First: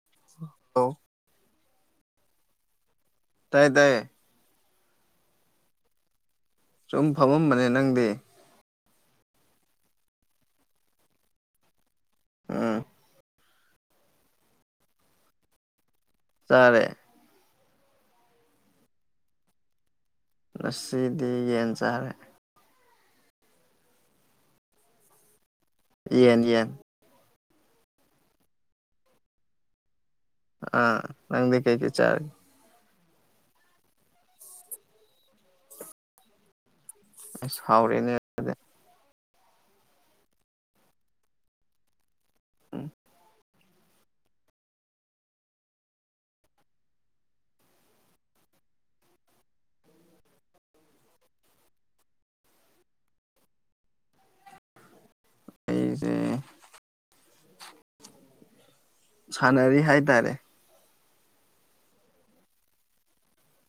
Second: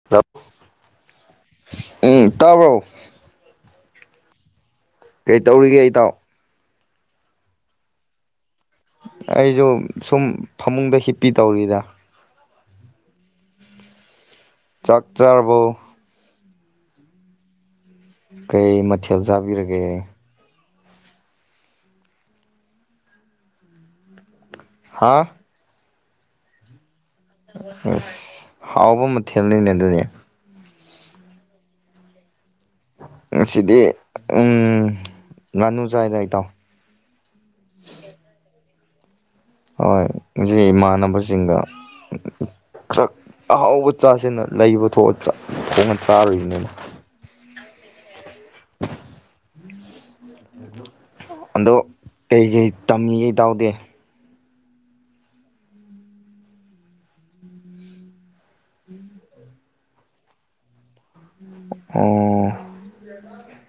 ꯑꯥ ꯍ ꯎꯝ ꯇꯥꯎꯔꯕ꯭ꯔꯣ ꯇꯥꯏꯌꯦ ꯇꯌꯦ ꯀꯩ ꯇꯧꯔꯤꯒꯦ ꯑꯩꯇꯥꯎ ꯁꯨꯝ ꯐꯝꯃꯝꯕꯅꯦ ꯅꯪꯗꯤ ꯑꯩꯁꯨ ꯁꯨꯝ ꯐꯃꯨꯡꯗ ꯍꯤꯞꯄꯤ ꯇꯧꯔꯤꯗ ꯎꯝ ꯆꯥꯛꯆꯔꯕꯨ ꯇꯥꯔꯦ ꯀꯩ ꯃꯊꯦꯜ ꯆꯥꯕꯤꯔꯒꯦ ꯉꯁꯤꯗꯤ ꯌꯦꯟ ꯆꯥꯔꯦ ꯍꯥꯥ ꯌꯦꯟ ꯌꯦꯟ ꯑꯁ ꯍꯥꯎꯕ ꯃꯊꯦꯜꯅꯤꯅꯦ ꯑꯗꯨꯅꯦ ꯑ ꯅꯪꯗꯤ ꯀꯩ ꯀ ꯆꯥꯔ ꯉꯁꯤꯗꯤ ꯎ ꯉꯥꯅꯨ ꯆꯥꯏꯗꯥꯏꯇꯥꯎ ꯁꯥꯎꯔꯤꯅꯦ ꯍꯣꯏ ꯉ ꯏꯃꯥꯟꯅꯕꯁꯤꯡꯒ ꯎꯝ ꯈꯔ ꯑꯍꯥꯎꯕ ꯆꯥꯁꯤꯅ ꯂꯩꯕꯑ ꯊꯣꯡꯅ ꯆꯥꯔꯨꯔꯤꯅꯤꯅ [unintelligible] ꯑꯗꯨꯣ ꯑꯗꯣ ꯀꯩꯀꯩ ꯇꯝꯃꯤ ꯀꯩ ꯇꯎꯗꯦ ꯑꯩꯁꯦ ꯎꯝ ꯁꯥꯟꯅꯔꯤ ꯍꯥꯏꯇꯥꯔꯦ ꯑꯣ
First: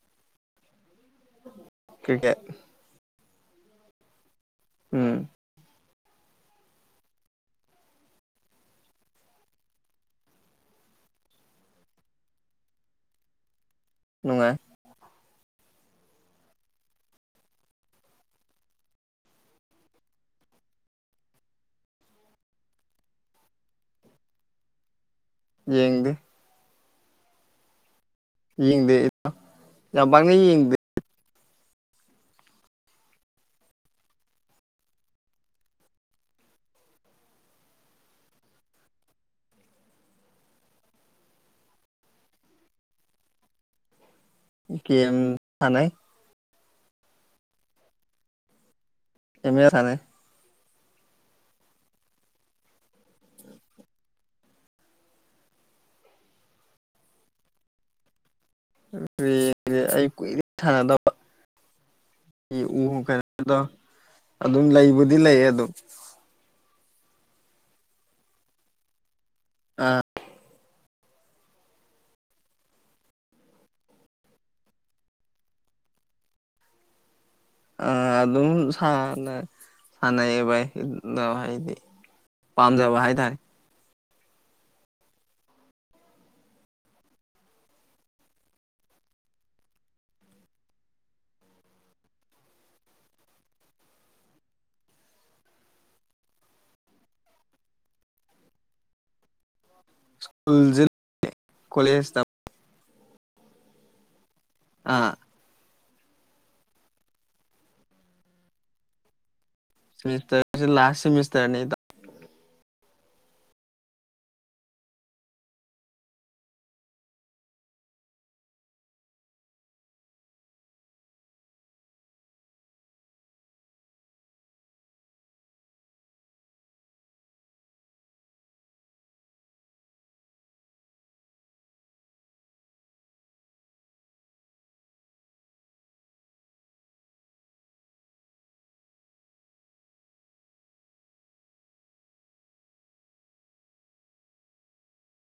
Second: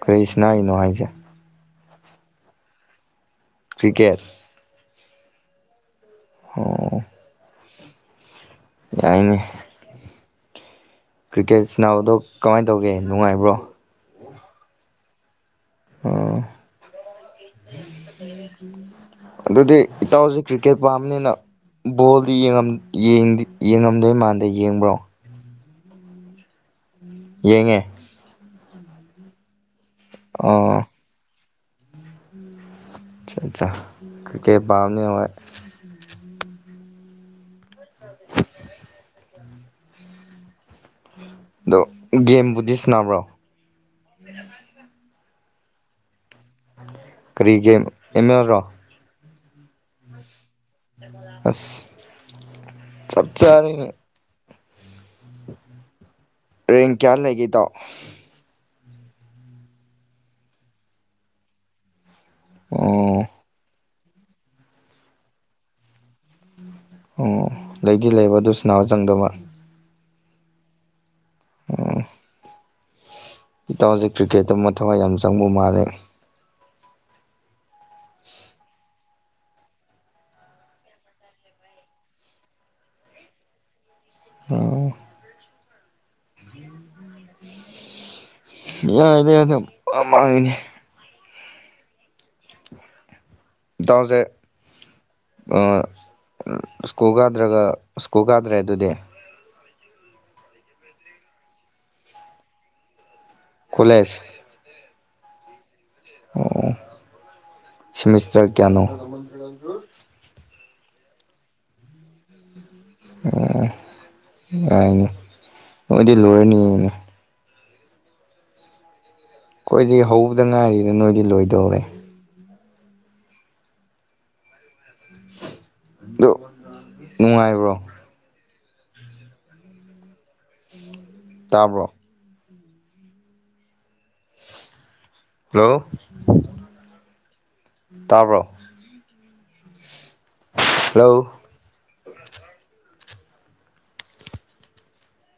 ꯀꯔꯤꯁꯅꯥꯩꯅꯣ ꯍꯥꯏꯁꯦ ꯀ꯭ꯔꯤꯀꯦꯠ ꯀ꯭ꯔꯤꯀꯦꯠ ꯎꯝ ꯑꯣ ꯌꯥꯏꯅꯦ ꯀ꯭ꯔꯤꯀꯦꯠ ꯁꯤꯅꯥꯕꯗꯣ ꯀꯃꯥꯏꯅ ꯇꯧꯒꯦ ꯅꯨꯡꯉꯥꯏꯕ꯭ꯔꯣ ꯅꯪꯉꯥꯏ ꯎꯝ ꯑꯗꯨꯗꯤ ꯏꯇꯥꯎꯁ ꯀ꯭ꯔꯤꯛꯀꯦꯠ ꯄꯥꯝꯅꯤꯅ ꯕꯣꯜꯗꯤ ꯌꯦꯡꯉꯝꯗꯣꯏ ꯃꯥꯟꯗ ꯌꯦꯡꯕ꯭ꯔꯣ ꯌꯦꯡꯡꯗꯤ ꯌꯦꯡꯉꯦ ꯌꯦꯡꯗꯦ ꯌꯥꯝꯕꯥꯡꯅ ꯌꯦꯡꯗꯦ ꯑꯣ ꯠ ꯀ ꯀꯩ ꯄꯥꯝꯅꯤ ꯍꯣꯏ ꯑꯗꯣ ꯒꯦꯝꯕꯨꯗꯤ ꯁꯟꯅꯅꯕ꯭ꯔꯣ ꯀꯦꯝ ꯊꯥ ꯅꯥꯏ ꯀꯔꯤꯒꯤ ꯑꯦꯝ ꯑꯦꯜꯔꯣ ꯑꯦꯃꯦ ꯑꯦ ꯊꯥꯅꯦ ꯑꯁ ꯆꯠꯆꯔ ꯔꯦꯡ ꯀꯌꯥ ꯂꯩꯒꯦꯗꯣ ꯑꯩ ꯀꯨꯏꯦ ꯁꯥꯟꯅꯗꯕ ꯎ ꯑꯣ ꯀꯩꯅ ꯑꯗꯣ ꯑꯗꯨꯝ ꯂꯩꯕꯨꯗꯤ ꯂꯩꯌꯦ ꯑꯗꯨꯝ ꯑꯣ ꯂꯩꯗꯤ ꯂꯩꯕ ꯑꯗꯨ ꯁꯅꯥꯎ ꯆꯪꯗꯕ ꯑꯥ ꯑꯣ ꯏꯇꯥꯎꯁꯦ ꯀ꯭ꯔꯤꯛꯀꯦꯠꯇ ꯑꯃ ꯊꯋꯥꯏ ꯌꯥꯝ ꯆꯪꯕ ꯃꯥꯜꯂꯦ ꯑ ꯑꯗꯨꯝ ꯁ ꯁꯅꯕꯥ ꯍꯥꯏꯗꯤ ꯄꯥꯝꯖꯕ ꯍꯥꯏꯇꯥꯔꯦ ꯎꯝ ꯌꯥꯏꯅꯦ ꯑꯗꯨꯝ ꯃꯥꯏꯅꯦ ꯁꯦ ꯁ꯭ꯀꯨꯜ ꯀꯥꯗ꯭ꯔꯒ ꯁ꯭ꯀꯨꯜ ꯀꯥꯗ꯭ꯔꯦ ꯑꯗꯨꯗꯤ ꯁ꯭ꯀꯨꯜꯖ ꯀꯣꯂꯦꯖ ꯇ ꯀꯣꯂꯦꯖ ꯑꯥ ꯑꯣ ꯁꯤꯦꯃꯤꯁꯇꯔ ꯀꯌꯥꯅꯣ ꯃꯤꯁꯇꯔ ꯂꯥꯁ ꯁꯤꯃꯤꯁꯇꯔꯦꯅꯤ ꯑꯣ ꯌꯥꯏꯅꯤ ꯃꯣꯏꯗꯤ ꯂꯣꯏꯔꯅꯤꯅꯦ ꯑꯩꯈꯣꯏꯗꯤ ꯍꯧꯕꯗ ꯉꯥꯏꯔꯤꯗ ꯅꯣꯏꯗꯤ ꯂꯣꯏꯗꯧꯔꯦ ꯑꯗꯨ ꯅꯨꯡꯉꯥꯏꯕ꯭ꯔꯣ ꯇꯥꯕ꯭ꯔꯣ ꯍꯜꯂꯣ ꯇꯥꯔꯕ꯭ꯔꯣ ꯍꯜꯂꯣ